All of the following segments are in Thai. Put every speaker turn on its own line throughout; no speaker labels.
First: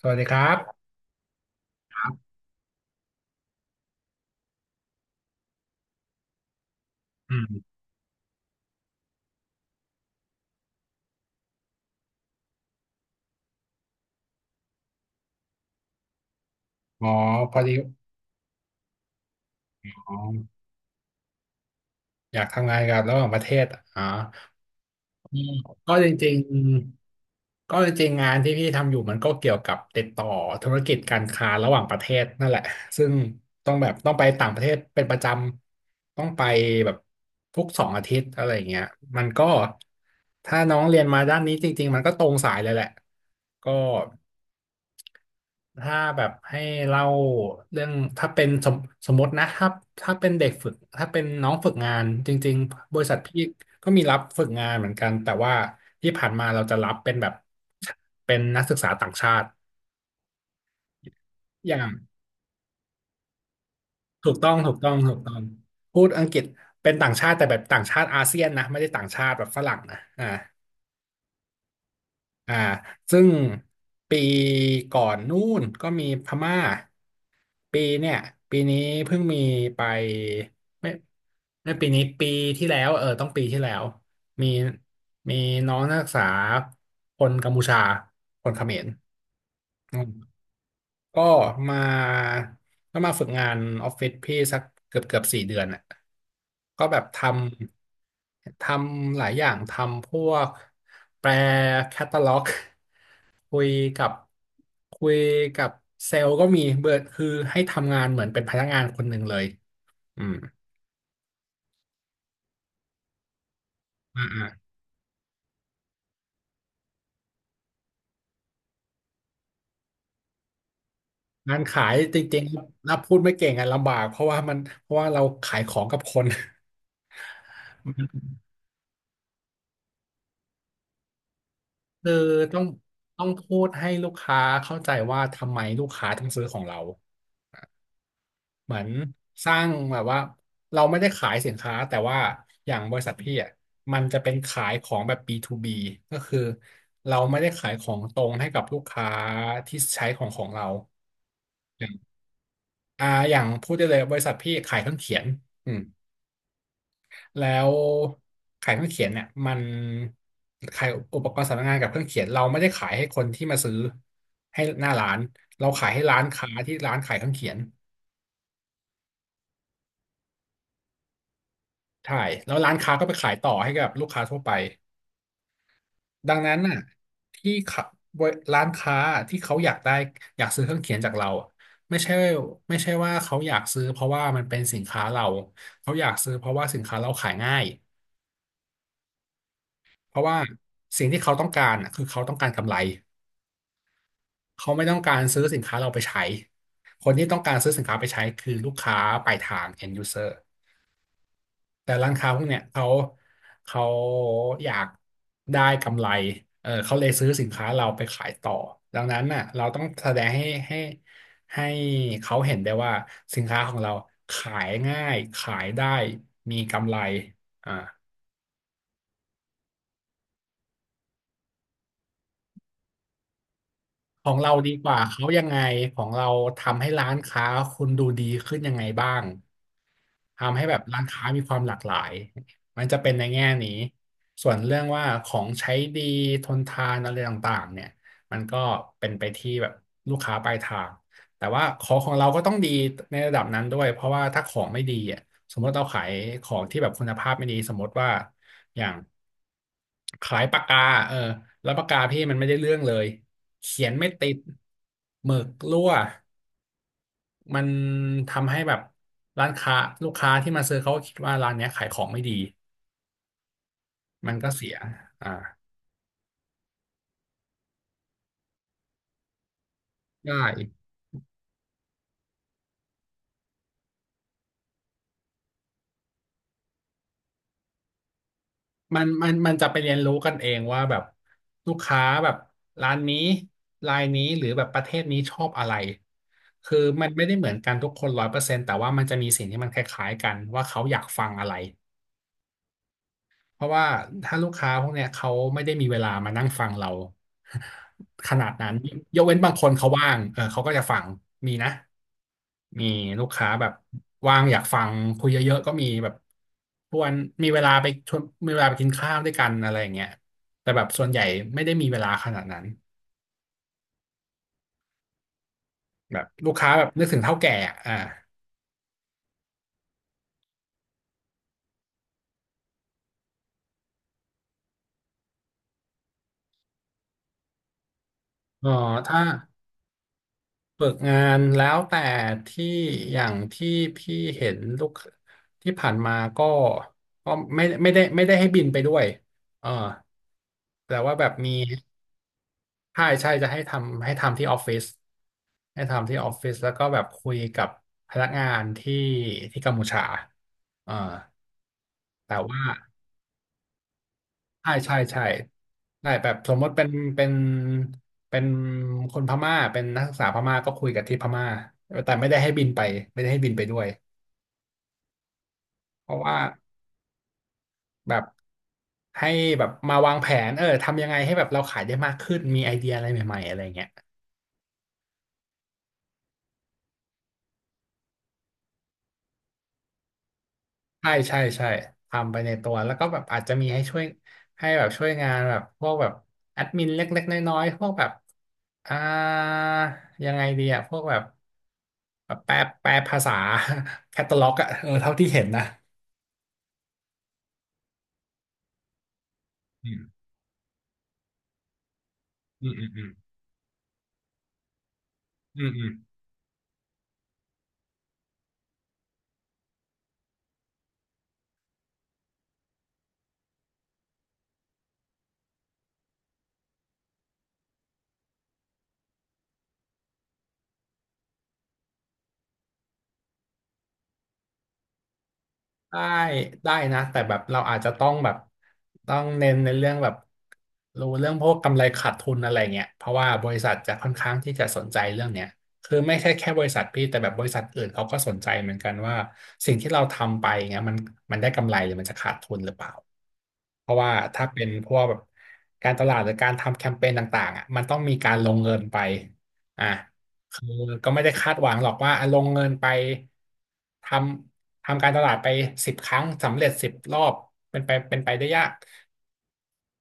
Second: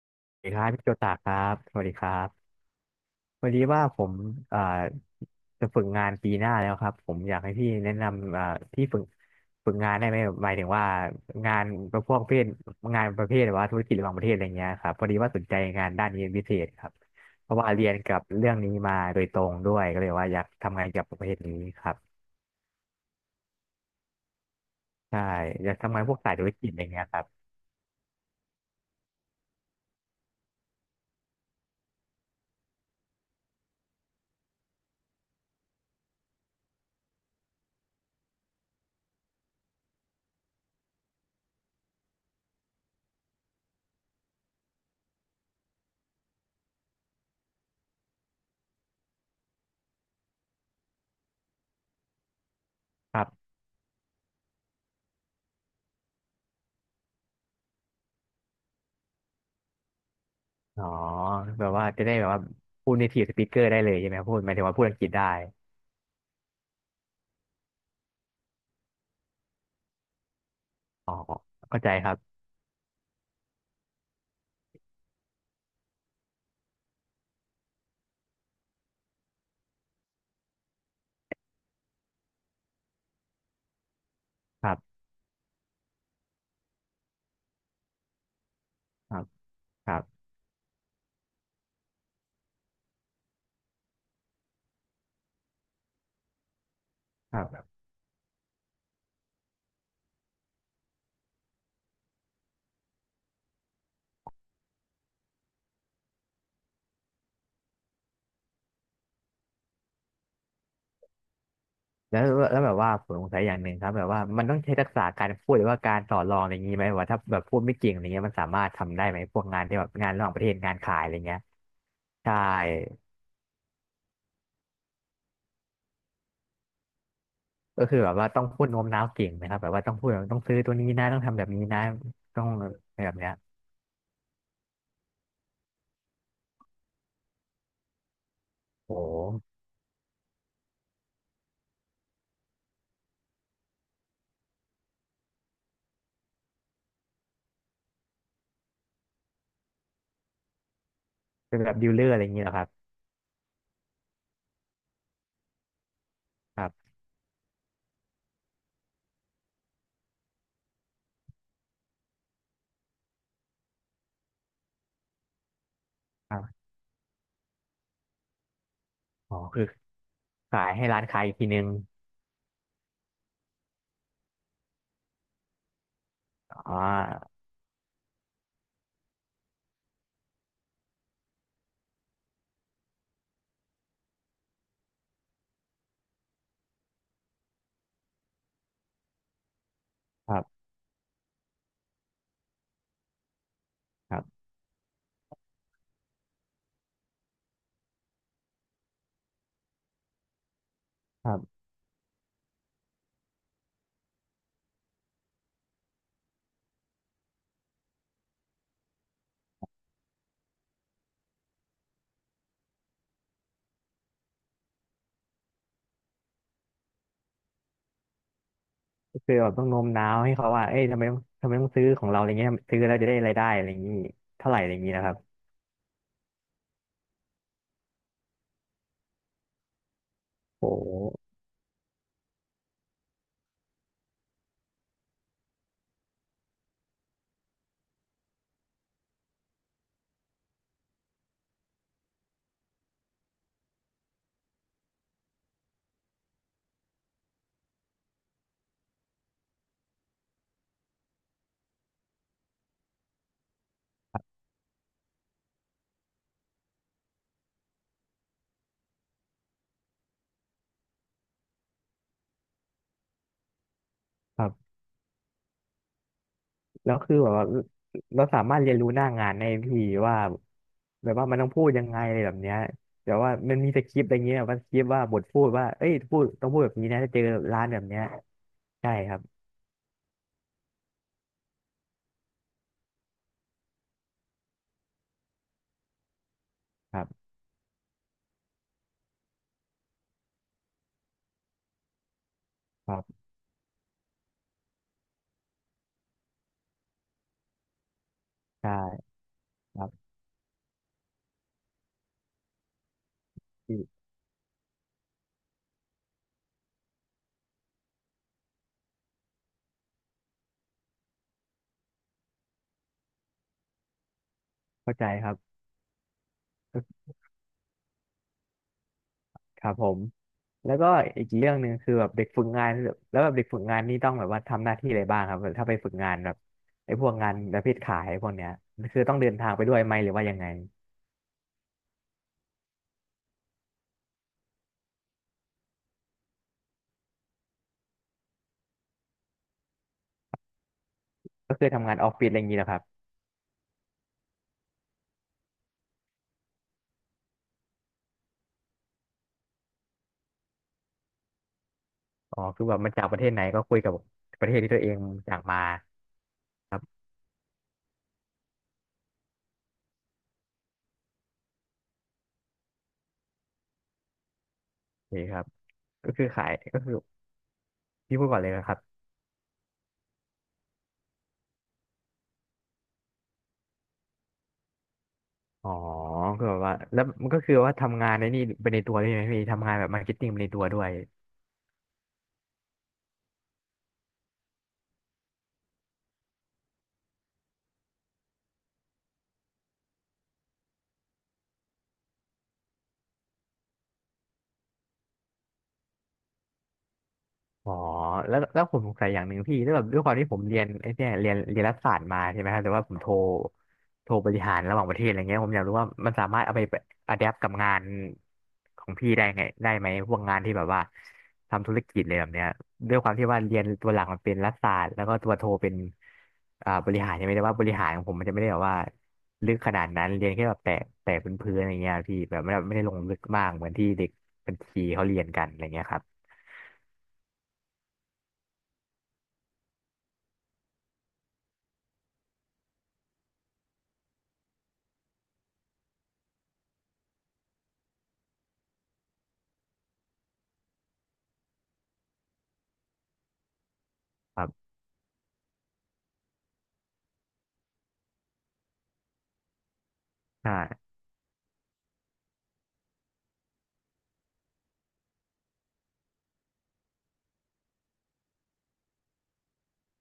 สวัสดีค
สวั
รั
สดีครับ
บ
พี่โจตาครับสวัสดีครับพอดีว่าผมเอ่าจะฝึกงานปีหน้าแล้วครับผมอ
อื
ยากให้
ม
พี่แนะนำที่ฝึกงานได้ไหมหมายถึงว่างานประเภทงานประเภทแบบว่าธุรกิจระหว่างประเทศอะไรเงี้ยครับพอดีว่าสนใจงานด้านนี้เป็นพิเศษครับ
อ๋อ
เพ
พ
ราะ
อ
ว่า
ดี
เรียนกับเรื่องนี้มาโดยตรงด้วยก็เลย
อ๋อ
ว่าอยากทำงานกกับประเภทนี้ครับ
อยากทำงานกับระหว่างประเทศอ๋อ
ใช่
อืม
อยาก
ก็
ทำงาน
จ
พวก
ริ
สาย
ง
ธุรกิจอะไรเงี้ยครับ
ๆก็จริงๆงานที่พี่ทำอยู่มันก็เกี่ยวกับติดต่อธุรกิจการค้าระหว่างประเทศนั่นแหละซึ่งต้องแบบต้องไปต่างประเทศเป็นประจำต้องไปแบบทุก2 อาทิตย์อะไรอย่างเงี้ยมันก็ถ้าน้องเรียนมาด้านนี้จริงๆมันก็ตรงสายเลยแหละก็ ถ้าแบบให้เล่าเรื่องถ้าเป็นสมมตินะถ้าเป็นเด็กฝึกถ้าเป็นน้องฝึกงานจริงๆบริษั
ค
ท
รั
พี่
บ
ก็มีรับฝึกงานเหมือนกันแต่ว่าที่ผ่านมาเราจะรับเป็นแบบเป็นนักศึกษาต่างชาติ
อ๋อแบ
อ
บ
ย่า
ว่า
ง
จะได้แบบว่าพูด native speaker ได้เลยใช่ไหม
ถู
พู
ก
ดห
ต้อ
มาย
ง
ถึง
ถู
ว่า
ก
พูด
ต้อ
อั
ง
งกฤษ
ถูก
ได้
ต้องพูดอังกฤษเป็นต่างชาติแต่แบบต่างชาติอาเซียนนะไม่ได้ต่างชาติแบบฝรั่งนะอ่า
เข้าใจครับ
อ่าซึ่งปีก่อนนู่นก็มีพม่าปีเนี่ยปีนี้เพิ่งมีไปไม่ไม่ปีนี้ปีที่แล้วเออต้องปีที่แล้วมี
ครับ
มีน้องนักศึกษาคนกัมพูชาคนเขมร
ครับครั
อื
บ
ม ก็มาก็มาฝึกงานออฟฟิศพี่สักเกือบ4 เดือนอ่ะก็แบบท
ครับ
ำทำหลายอย่างทำพวกแปลแคตตาล็อกคุยกับคุยกับเซลล์ก็มีเบิร์คือให้ทำงานเหมือนเป็นพนักงานคนหนึ่งเลยอืม
แล้วแล้วแบบว่าผมสงสัยอย่างหนึ่งครับแบบว่า
อ่า
มันต้อง
อ่า
ใช้ทักษะการพูดหรือว่าการต่อรองอะไรอย่างนี้ไหมว่าถ้าแบบพูดไม่เก่งอะไรเงี้ยมันสามารถทำได้ไหมพวกงานที่แบบงานระหว่างประเทศงานขายอะไรเงี้ย
งานขายจ
ใช่
ริงๆนับพูดไม่เก่งอ่ะลำบากเพราะว่ามันเพราะว่าเราขายของกับคน
ก็คือแบบว่าต้องพูดโน้มน้าวเก่งนะครับแบบว่าต้องพูดแบบต้องซื้อตัวนี้นะต้องทำแบบนี้นะ
คือ
ต้อง
ต้อ
อ
ง
ะไรแบบ
ต้อ
เนี้
ง
ย
พูดให้ลูกค้าเข้าใจว่าทำไมลูกค้าถึงซื้อของเราเหมือน
โอ้โห
สร้างแบบว่าเราไม่ได้ขายสินค้าแต่ว่าอย่างบริษัทพี่อ่ะมันจะเป็นขายของแบบ B2B ก็คือเราไม่ได้ขายของตรงให้กับลูกค้าที่ใช้ของของเรา
เป็นแบบ
อ
ดี
ย่าง
ลเลอร์อะไรอย่างนี้เหรอครับ
อย่างพูดได้เลยบริษัทพี่ขายเครื่องเขียนอืม
ครับ
แล้วขายเครื่องเขียนเนี่ยมันขายอุปกรณ์สำนักงานกับเครื่องเขียนเราไม่ได้ขายให้คนที่มาซื้อให้หน้าร้านเราขายให้ร้าน
ครั
ค้า
บ
ที่ร้านขายเครื่องเขียน
อ๋อคือขายให้ร้านค้าอีกทีนึง
ใช่แล้วร้านค้าก็ไปขายต่อให้กับลูกค้าทั่วไปดังนั้น
อ๋
น่ะ
อ
ที่ขะบรร้านค้าที่เขาอยากได้อยากซื้อเครื่องเขียนจากเราอะไม่ใช่ไม่ใช่ว่าเขาอยากซื้อเพราะว่ามันเป็นสินค้าเราเขาอยากซื้อเพราะว่าสินค้าเราขายง่ายเพราะ
ค
ว่า
รับ
สิ่งที่เขาต้องการน่ะคือเขาต้องการกำไร
ครับ
เขาไม่ต้องการซื้อสินค้าเราไปใช้ คนที่ต้องการซื้อสินค้าไปใช้คือลูกค้าปลายทาง end user
ครับ
แต่ร้านค้าพวกเนี้ยเขาอยากได้กำไรเออเขาเลยซื้อสินค้าเราไปขายต่อ ดังนั้นน่ะเราต้องแสดงให้ให้เขาเห็นได้ว่าสินค้าของเราขายง่ายขายได้มีกำไรอ่า
คือแบบต้องโน้มน้าวให้เขาว่าเอ้ยทำไมต้องซื้อของเราอะไรเงี้ยซื้อแล้วจะได้รายได้อะไรอย่างนี้
ของ
เท่า
เรา
ไหร่อะ
ดี
ไรอย่าง
ก
นี้
ว่า
นะครับ
เขายังไงของเราทำให้ร้านค้าคุณดูดีขึ้นยังไงบ้าง ทำให้
โอ้
แบบ
โห
ร้านค้ามีความหลากหลาย มันจะเป็นในแง่นี้ ส่วนเรื่องว่าของใช้ดีทนทานอะไรต่างๆเนี่ยมันก็เป็นไปที่แบบลูกค้าปลายทางแต่ว่าของของเราก็ต้องดีในระดับนั้นด้วย เพราะว่าถ้าของไม่ดีอ่ะสมมติเราขายของที่แบบคุณภาพไม่ดีสมมติว่าอย่างขายปากกาเออแล้วปากกาพี่มันไม่ได้เรื่องเลยเขียนไม่ติดหมึกรั่ว มันทำให้แบบร้านค้าลูกค้าที่มาซื้อเขาก็คิดว่าร้านเนี้ยขายของไม่ดีมัน
ครั
ก็เสี
บ
ยอ่า
แล้วคือแบบว่าเราสามารถเรียนรู้หน้างานได้พี่ว่า
ได้
แบบว่ามันต้องพูดยังไงอะไรแบบเนี้ยแต่ว่ามันมีสคริปต์อะไรเงี้ยว่าสคริปต์ว่าบทพูดว่าเอ้ยพูดต้องพูดแบบนี้นะถ้าเจอร้านแบบเนี้ยใช่
มัน
ครับ
มันมันจะไปเรียนรู้กันเองว่าแบบลูกค้าแบบร้านนี้รายนี้หรือแบบประเทศนี้ชอบอะไรคือ
ครั
มันไม่
บ
ได้เหมือนกันทุกคน100%แต่ว่ามันจะมีสิ่งที่มันคล้ายๆกันว่าเขาอยากฟังอะไร
ครับ
เพราะว่าถ้าลูกค้าพวกเนี้ยเขาไม่ได้มีเวลามานั่งฟังเรา ขนาดนั้น
ใช่
ยกเว้นบางคน
ครั
เขาว่า
บ
งเออเขาก็จะฟังมีนะมีลูกค้าแบบ
พี่
ว่างอยากฟังคุยเยอะๆก็มีแบบชวนมีเวลาไปชวนมีเวลาไปกินข้าวด้วยกันอะไรอย่างเงี้ยแต่แบบส่วนใหญ่ไม่ได้มีเวลาขนาดนั้น
เข้าใจครับ
แบบลูกค้าแบบนึกถึงเฒ่าแก่อะอ่า
ครับผมแล้วก็อีกเรื่องหนึ่งคือแบบเด็กฝึกงานแบบแล้วแบบเด็กฝึกงานนี่ต้องแบบว่าทำหน้าที่อะไรบ้างครับแบบถ้าไปฝึกงานแบบไอ้พวกงานประเภทขายพวกเนี้ย
เออ
คือต้อ
ถ้า
งเดินทางไปด้วยไหมหรือว่ายังไง
ฝึกงานแล้วแต่ที่อย่างที่พี่เห็นลูกที่ผ่านมาก็ก็ไม่ได้ให้บินไปด้วยเออแต่ว่าแบบมี
ก็คือทำงานออฟฟิศอะไรอย่างนี้แหละครับ
ใช่ใช่จะให้ทำที่ออฟฟิศให้ทำที่ออฟฟิศแล้วก็แบบคุยกับพนักงานที่กัมพูชาเออแต่
อ๋อ
ว่า
คือแบบมันจากประเทศไหนก็คุยกับประเทศ
ใช่
ที่ตัวเอ
ใช่
ง
ใช่
จากมา
ใช่แบบสมม
ค
ติ
รับ
เป็นเป็นคนพม่าเป็นนักศึกษาพม่าก็คุยกับที่พม่าแต่ไม่ได้ให้บินไปไม่ได้ให้บินไปด้วย
โอเคครับ
เพ
ก็
ราะ
คือ
ว่า
ขายก็คือ
แบ
พี่
บ
พูดก่อนเลยนะครับ
ให้แบบมาวางแผนเออทำยังไงให้แบบเราขายได้มากขึ้นมีไอเดียอะไรใหม่ๆอะไรเงี้ย
อ๋อคือแบบว่าแล้วมันก็คือว่าทำงานในนี่ไปในตัวด้วยไหมพี่ทำงานแบบมาร์เก็ตติ้งไปในตัวด้วย
ใช่ใช่ใช่ทำไปในตัวแล้วก็แบบอาจจะมีให้ช่วยให้แบบช่วยงานแบบพวกแบบแอดมินเล็กๆน้อยๆพวกแบบอ่ายังไงดีอะพวกแบบแบบแปลแปลภาษา แคตตาล็อกอะเออเท่าที่เห็นนะ
อ๋อแล้วผมสงสัยอย่างหนึ่งพี่แล้วยแบบ
อื
ด้วยความ
ม
ที่ผมเรียนไอ้เนี่ยเรียนรัฐศาสตร์มาใช่ไหมครับ
อื
แต่
ม
ว่า
อืม
ผม
อื
โทรบริหารระหว่างประเทศอะไรเงี้ยผม
ม
อ
อื
ยากรู้
ม
ว่ามันสามารถเอาไปอะแดปกับงานของพี่ได้ไงได้ไหมพวกงานที่แบบว่าทำธุรกิจเลยแบบเนี้ยด้วยความที่ว่าเรียนตัวหลักมันเป็นรัฐศาสตร์แล้วก็ตัวโทเป็นบริหารใช่ไหมแต่ว่าบริหารของผมมันจะไม่ได้แบบว่าลึกขนาดนั้นเรียนแค่แบบแตะเป็นพื้นๆอะไรเงี้ยพี่แบบไม่ได้ลงลึกมากเหมือนที่เด็กบัญชีเขาเรียนกันอะไรเงี้ยค
ได้
รับ
ได้นะแต่แบบเราอาจจะต้องแบบต้องเน้นในเรื่องแบบรู้เรื่องพวกกำไรขาดทุนอะไรเงี้ยเพราะว่าบริษัทจะค่อนข้างที่จะสนใจเรื่องเนี้ยคือไม่ใช่แค่บริษัทพี่แต่แบบบริษัทอื่นเขาก็สนใจเหมือนกันว่าสิ่งที่เราทำไปเงี้ยมันได้กำไรหรือมันจะขาดทุนหรือเปล่าเพราะว่า
ค
ถ้า
รั
เป็น
บ
พวกแบบการตลาดหรือการทำแคมเปญต่างๆอ่ะมันต้องมีการลงเงินไปอ่ะ
ใ
คือ
ช่
ก็ไม่ได้คาดหวังหรอกว่าอ่ะลงเงินไปททำการตลาดไปสิบครั้งสำเร็จสิบรอบเป็นไปได้ยาก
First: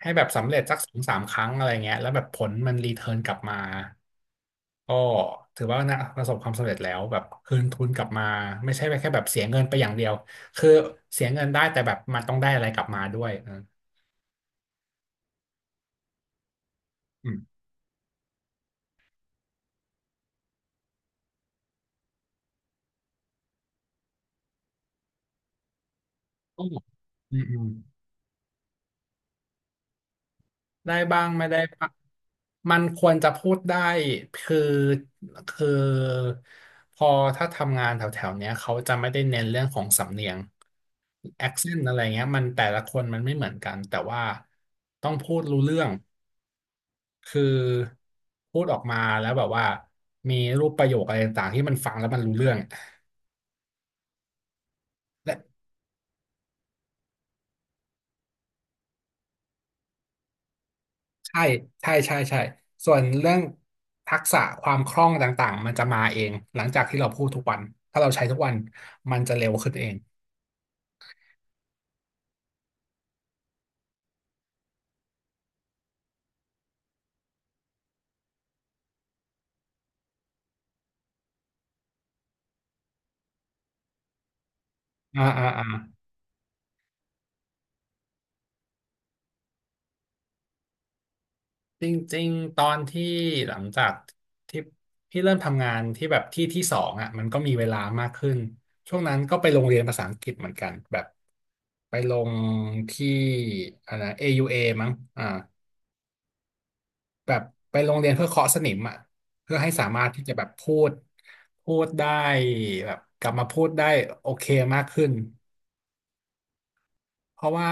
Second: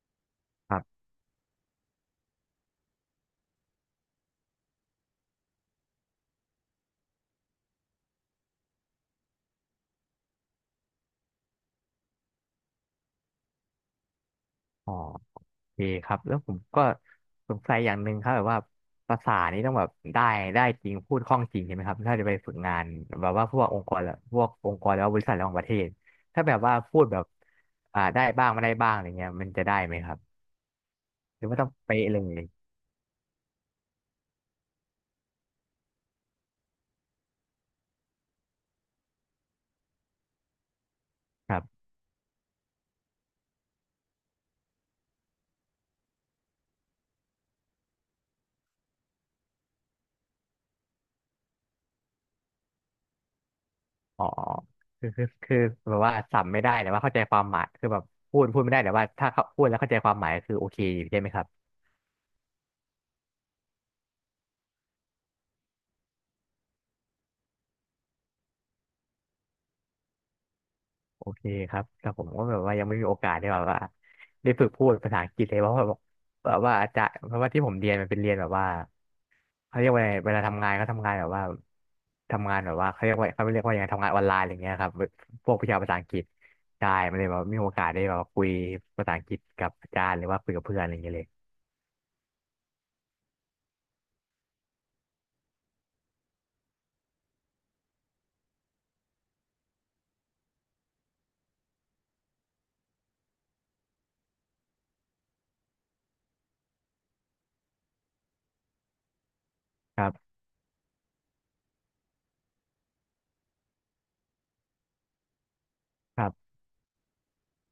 ให้แบบสำเร็จ
ค
สัก
รั
สอ
บ
งสามครั้งอะไรเงี้ยแล้วแบบผลมันรีเทิร์นกลับมาก็ถือว่านะประสบความสำเร็จแล้วแบบคืนทุนกลับมาไม่ใช่แค่แบบเสียเงินไปอย่างเดียวคือเสียเงินได้แต่แบบมันต้องได้อะไรกลับมาด้วยเออ
อ๋อโอเคครับแล้วผมก็
อื
ส
ม
งสัยอย่างหนึ่งครับแบบว่าภาษานี้ต้องแบบได้จริงพูดคล่องจริงใช่ไหมครับถ้าจะไปฝึกงานแบบว่าพวกองค์กรและพวกองค์กรแล้วาบริษัทระหว่างประเทศถ้าแบบ
ก็
ว่าพูดแบบ
อืมอืม
ได้บ้างไม่ได้บ้างอะไรเงี้ยมันจะได้ไหมครับ
ได้บ้าง
ห
ไม่
รือว่า
ได้
ต้อง
บ้าง
เป๊ะเลย
มันควรจะพูดได้คือคือพอถ้าทำงานแถวๆเนี้ยเขาจะไม่ได้เน้นเรื่องของสำเนียง
ครั
accent
บ
อะไรเงี้ยมันแต่ละคนมันไม่เหมือนกันแต่ว่าต้องพูดรู้เรื่องคือพูดออกมาแล้วแบบว่ามีรูปประโยคอะไรต่างๆที่มันฟังแล้วมันรู้เรื่อง
อ๋อ
และ
คือแบบว่าสับไม่ได้แต่ว่าเข้าใจความหมายคือแบบพูดไม่ได้แต่ว่าถ้าเขาพูดแล้วเข้าใจความหมายคือโอเคอยู่ใช่ไหมค
ใช่
รับ
ใช่ใช่ใช่ส่วนเรื่องทักษะความคล่องต่างๆมันจะมาเองหลังจากที่เราพูดทุกวันถ้าเราใช้ทุกวันมันจะเร็วขึ้นเอง
โอเคครับแต่ผมก็แบบว่ายังไม่มีโอกาสได้แบบว่าได้ฝึกพูดภาษาอังกฤษเลยเพราะว่าแบบว่าอาจารย์เพราะว่าที่ผมเรียนมันเป็นเรียนแบบว่าเขาเรียกว่าไงเวลาทำงานเขาทำงานแบบว่าทำงานแบบว่าเขาเรียกว่าเขาเรียกว่ายังไงทำงานออนไลน์อะไรเงี้ยครับ
อ่าอ่า
พวก
อ่า
วิชาภาษาอังกฤษใช่มันเลยแบบไมมีโอกาสได้แบบว่าคุยภาษาอังกฤษกับอาจารย์หรือว่าคุยกับเพื่อนอะไรเงี้ยเลย
จริงๆตอนที่หลังจากที่พี่เริ่มทำงานที่แบบที่สองอ่ะมันก็มีเวลามากขึ้นช่วงนั้นก็ไปโรงเรียนภาษาอังกฤษเหมือนกันแบบไปลงที่นะ AUA มั้งอ่าแบบไปโรงเรียนเพื่อเคาะสนิมอ่ะเพื่อให้สา
ค
มาร
รั
ถที่จะ
บ
แบบพูดได้แบบกลับมาพูดได้โอเคมากขึ้น
ครับ
เพราะว่า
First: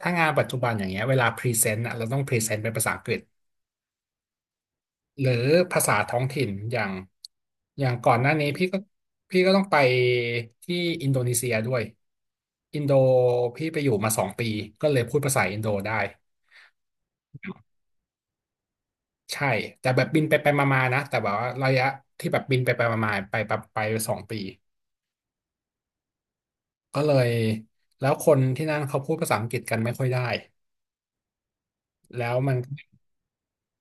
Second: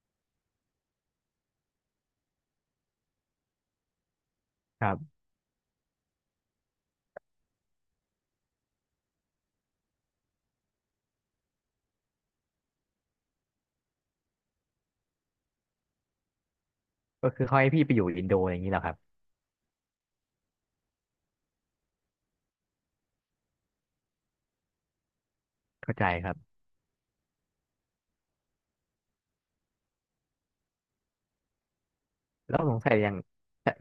ถ้างานปัจจุบันอย่างเงี้ยเวลาพรีเซนต์อ่ะเราต้องพรีเซนต์เป็นภาษาอังกฤษ
ครับ
หรือภาษาท้องถิ่นอย่างก่อนหน้านี้พี่ก็ต้องไปที่อินโดนีเซียด้วยอินโดพี่ไปอยู่มาสองปีก็เลยพูดภาษาอินโดได้
ก็คือเขาให้พี่ไปอยู่อินโดอย่างนี้เหรอครับ
ใช่แต่แบบบินไปไปมาๆนะแต่แบบว่าระยะที่แบบบินไปไปมาๆไปแบบไปสองปี
เข้าใจครับ
ก็เลยแล้วคนที่นั่นเขาพูดภาษาอังกฤษกันไม่ค่อยได้แล้วมั
แล้
น
วสงสัยอย่าง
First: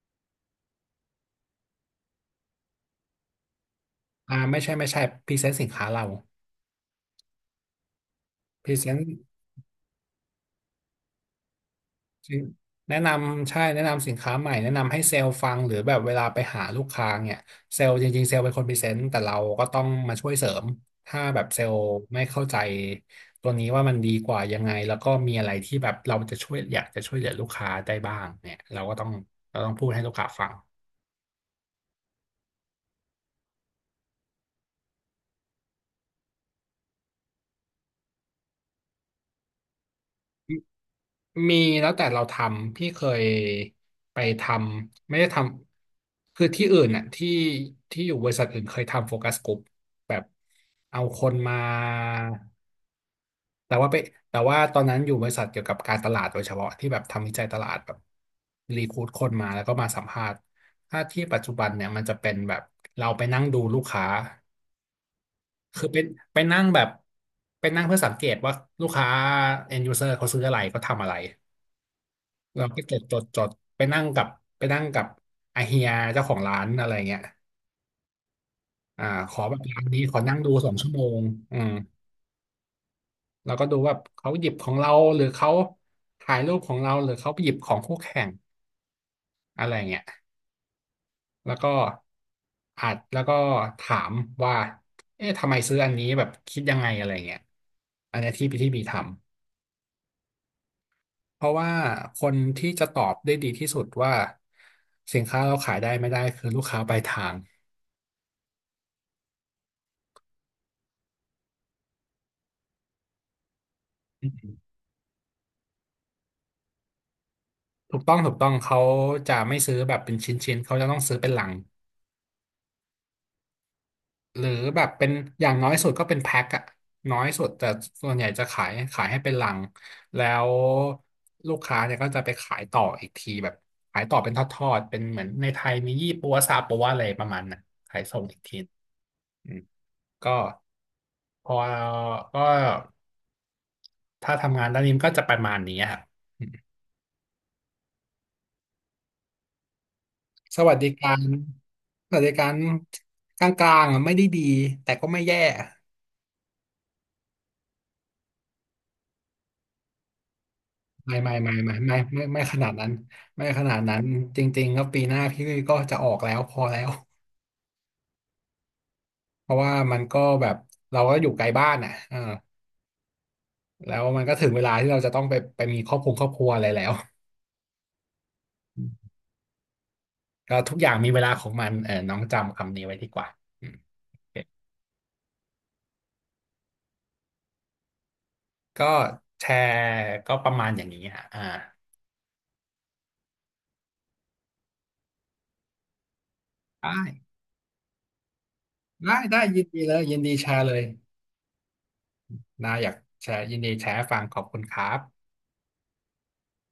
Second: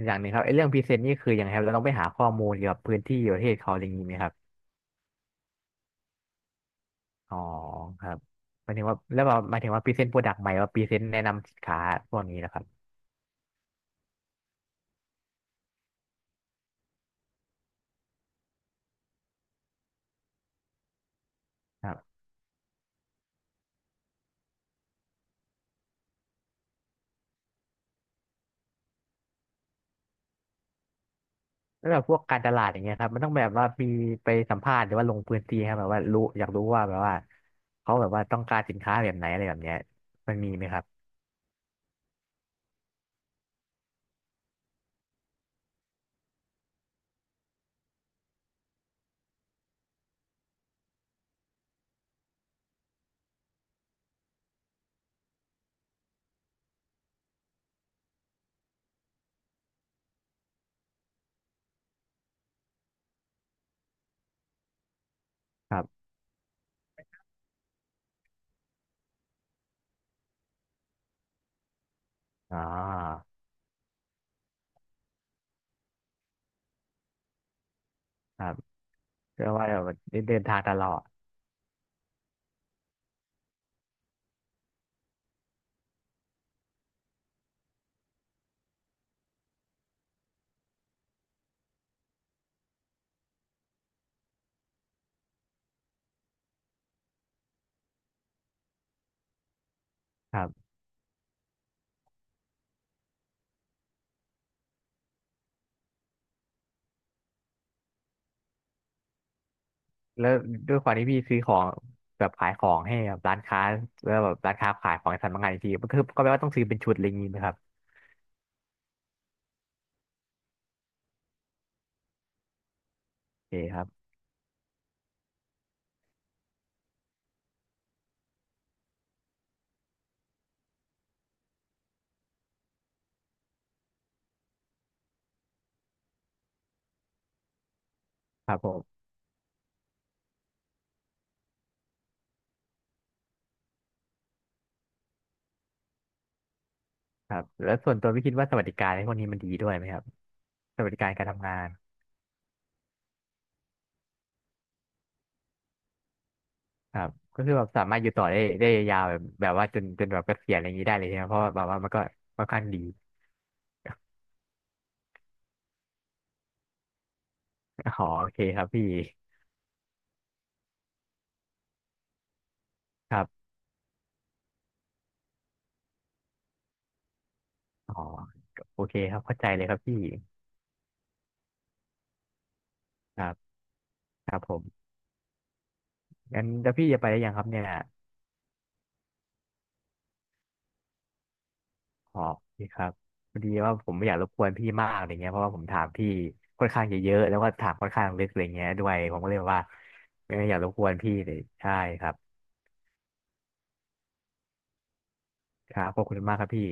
อย่างหนึ่งครับไอ้เรื่องพรีเซนต์นี่คือยังไงครับเราต้องไปหาข้อมูลเกี่ยวกับพื้นที่ประเทศเขาอะไรอย่างนี้ไหมครับ
อ่าไม่ใช่ไม่ใช่พรีเซนต์สินค้าเรา
อ๋อครับ
พ
หมา
รี
ยถึ
เซ
งว่า
นต์
แล้วแบบหมายถึงว่าพรีเซนต์โปรดักต์ใหม่ว่าพรีเซนต์แนะนำสินค้าพวกนี้นะครับ
แนะนำใช่แนะนำสินค้าใหม่แนะนำให้เซลล์ฟังหรือแบบเวลาไปหาลูกค้าเนี่ยเซลล์จริงๆเซลล์เป็นคนพรีเซนต์แต่เราก็ต้องมาช่วยเสริมถ้าแบบเซลล์
ครับ
ไม่เข้าใจตัวนี้ว่ามันดีกว่ายังไงแล้วก็มีอะไรที่แบบเราจะช่วยอยากจะช่วยเหลือลูกค้าได้บ้างเนี่ยเราต้องพูดให้ลูกค้าฟัง
แล้วแบบพวกการตลาดอย่างเงี้ยครับมันต้องแบบว่ามีไปสัมภาษณ์หรือว่าลงพื้นที่ครับแบบว่ารู้อยากรู้ว่าแบบว่าเขาแบบว่าต้องการสินค้าแบบไหนอะไรแบบเนี้ยมันมีไหมครับ
มีแล้วแต่เราทำพี่เคยไปทำไม่ได้ทำคือที่อื่นน่ะที่ที่อยู่บริษัทอื่นเคยทำโฟกัสกลุ่มแบบเอาคนมา แต่ว่าไปแต่ว่าตอนนั้นอยู่บริษัทเกี่ยวกับการตลาดโดยเฉพาะที่แบบทำวิจัยตลาดแบบรีคูดคนมาแล้วก็มาสัมภาษณ์ถ้าที่ปัจจุบันเนี่ยมันจะเป็นแบบเราไปนั่งดูลูกค้า
ครั
คือเป็น
บ
ไปนั่งแบบไปนั่งเพื่อสังเกตว่าลูกค้า end user เขาซื้ออะไรเขาทำอะไร
อ๋
เราก็จดจ
อ
ดจดไปนั่งกับไปนั่งกับอาเฮียเจ้าของร้านอะไรเงี้ย
ครับ
ข
เพ
อ
ราะ
แบบ
ว่า
ร้าน
แบบ
นี้ข
ได้
อ
เดิ
นั่ง
น
ดู
ทาง
ส
ต
อง
ลอ
ชั่วโม
ด
งอืม เราก็ดูว่าเขาหยิบของเราหรือเขาถ่ายรูปของเราหรือเขาไปหยิบของคู่แข่งอะไรเงี้ยแล้วก็อาจแล้วก็ถามว่าเอ๊ะทำไมซื้ออันนี้แบบคิดยังไงอะไรเงี้ยอันเนี้ยที่พี่ที่บีทำ
ครับ
เพราะว่าคนที่จะตอบได้ดีที่สุดว่าสินค้าเราขายได้ไม่ได้คือลูกค้าปลายทาง
แล้วด้วยความที่พี่ซื้อของแบบขายของให้แบบร้านค้าแล้วแบบร้านค้าขายของในสำนักงานอีกทีมันคือก็แปลว่าต้องซื้อเป็นชุดอะไรอย่างงี้ไหมครับ
ถูกต้องถูกต้องเขาจะไม่ซื้อแบบเป็นชิ้นๆเขาจะต้องซื้อเป็นลัง
โอเคครับ
หรือแบบเป็นอย่างน้อยสุดก็เป็นแพ็คอะน้อยสุดแต่ส่วนใหญ่จะขายให้เป็นลังแล้วลูกค้าเนี่ยก็จะไปขายต่ออีกทีแบบขายต่อเป็นทอดๆเป็นเหมือนในไทยมียี่ปัวซาปัวอะไรประมาณน่ะขายส่งอีก
ค
ที
รับผม
อืมก็พอก็ถ้าทำงานด้านนี้มันก็จะประมาณนี้ครับอืม
ครับแล้วส่วนตัวพี่คิดว่าสวัสดิการในพวกนี้มันดีด้วยไหมครับ
สวัส
ส
ดิ
วัสดิกา
กา
รการ
ร
ทำงาน
สวัสดิการกลางๆอะไม่ได้ดีแต่ก็ไม่แย่
ครับก็คือแบบสามารถอยู่ต่อได้ได้ยาวแบบแบบว่าจนแบบเกษียณอะไรอย่างนี้ได้เลย
ไม่
ใช่ไหม
ไม่
เพราะว่า
ไม่
แบบ
ไม่
ว่ามัน
ไม่
ก็
ไม่ไม่ไม่
ค่อน
ข
ข้าง
นาด
ดี
นั้นไม่ขนาดนั้นจริงๆก็ปีหน้าพี่ก็จะออกแล้วพอแล้ว
อ๋อโอเคครับพี่
เพราะว่ามันก็แบบเราก็อยู่ไกลบ้านอ่ะเออ
ครับ
แล้วมันก็ถึงเวลาที่เราจะต้องไปไปมีครอบครัวครอบครัวอะไรแล้ว
อ๋อโอเคครับเข้าใจเลยครับพี่
ก็ทุกอย่างมีเวลาของมันเออน้องจำคำนี้ไว้ดีก
ครั
ว่า
บ
อืมโอ
ค
เค
รับผมงั้นแล้วพี่จะไปได้ยังครับเนี่ย
ก็แชร์ก็ประมาณอย่างนี้ฮะอ่า
อ๋อโอเคครับพอดีว่าผมไม่อยากรบกวนพี่มากอะไรเงี้ยเพราะว่าผมถามพี่ค่อนข้างจะเยอะ
ได้
แล้วก็ถามค่อนข้างลึกอะไรเงี้ยด้วยผ
ได้
มก็เล
ได้
ยแบบ
ยิ
ว่า
นดีเลยยินดีแช
ไม่อยาก
ร์
ร
เล
บก
ย
วนพี่เลยใช่ครับ
นาอยากแชร์ยินดีแชร์ให้ฟังขอบคุณครับ
ครับขอบคุณมากครับพี่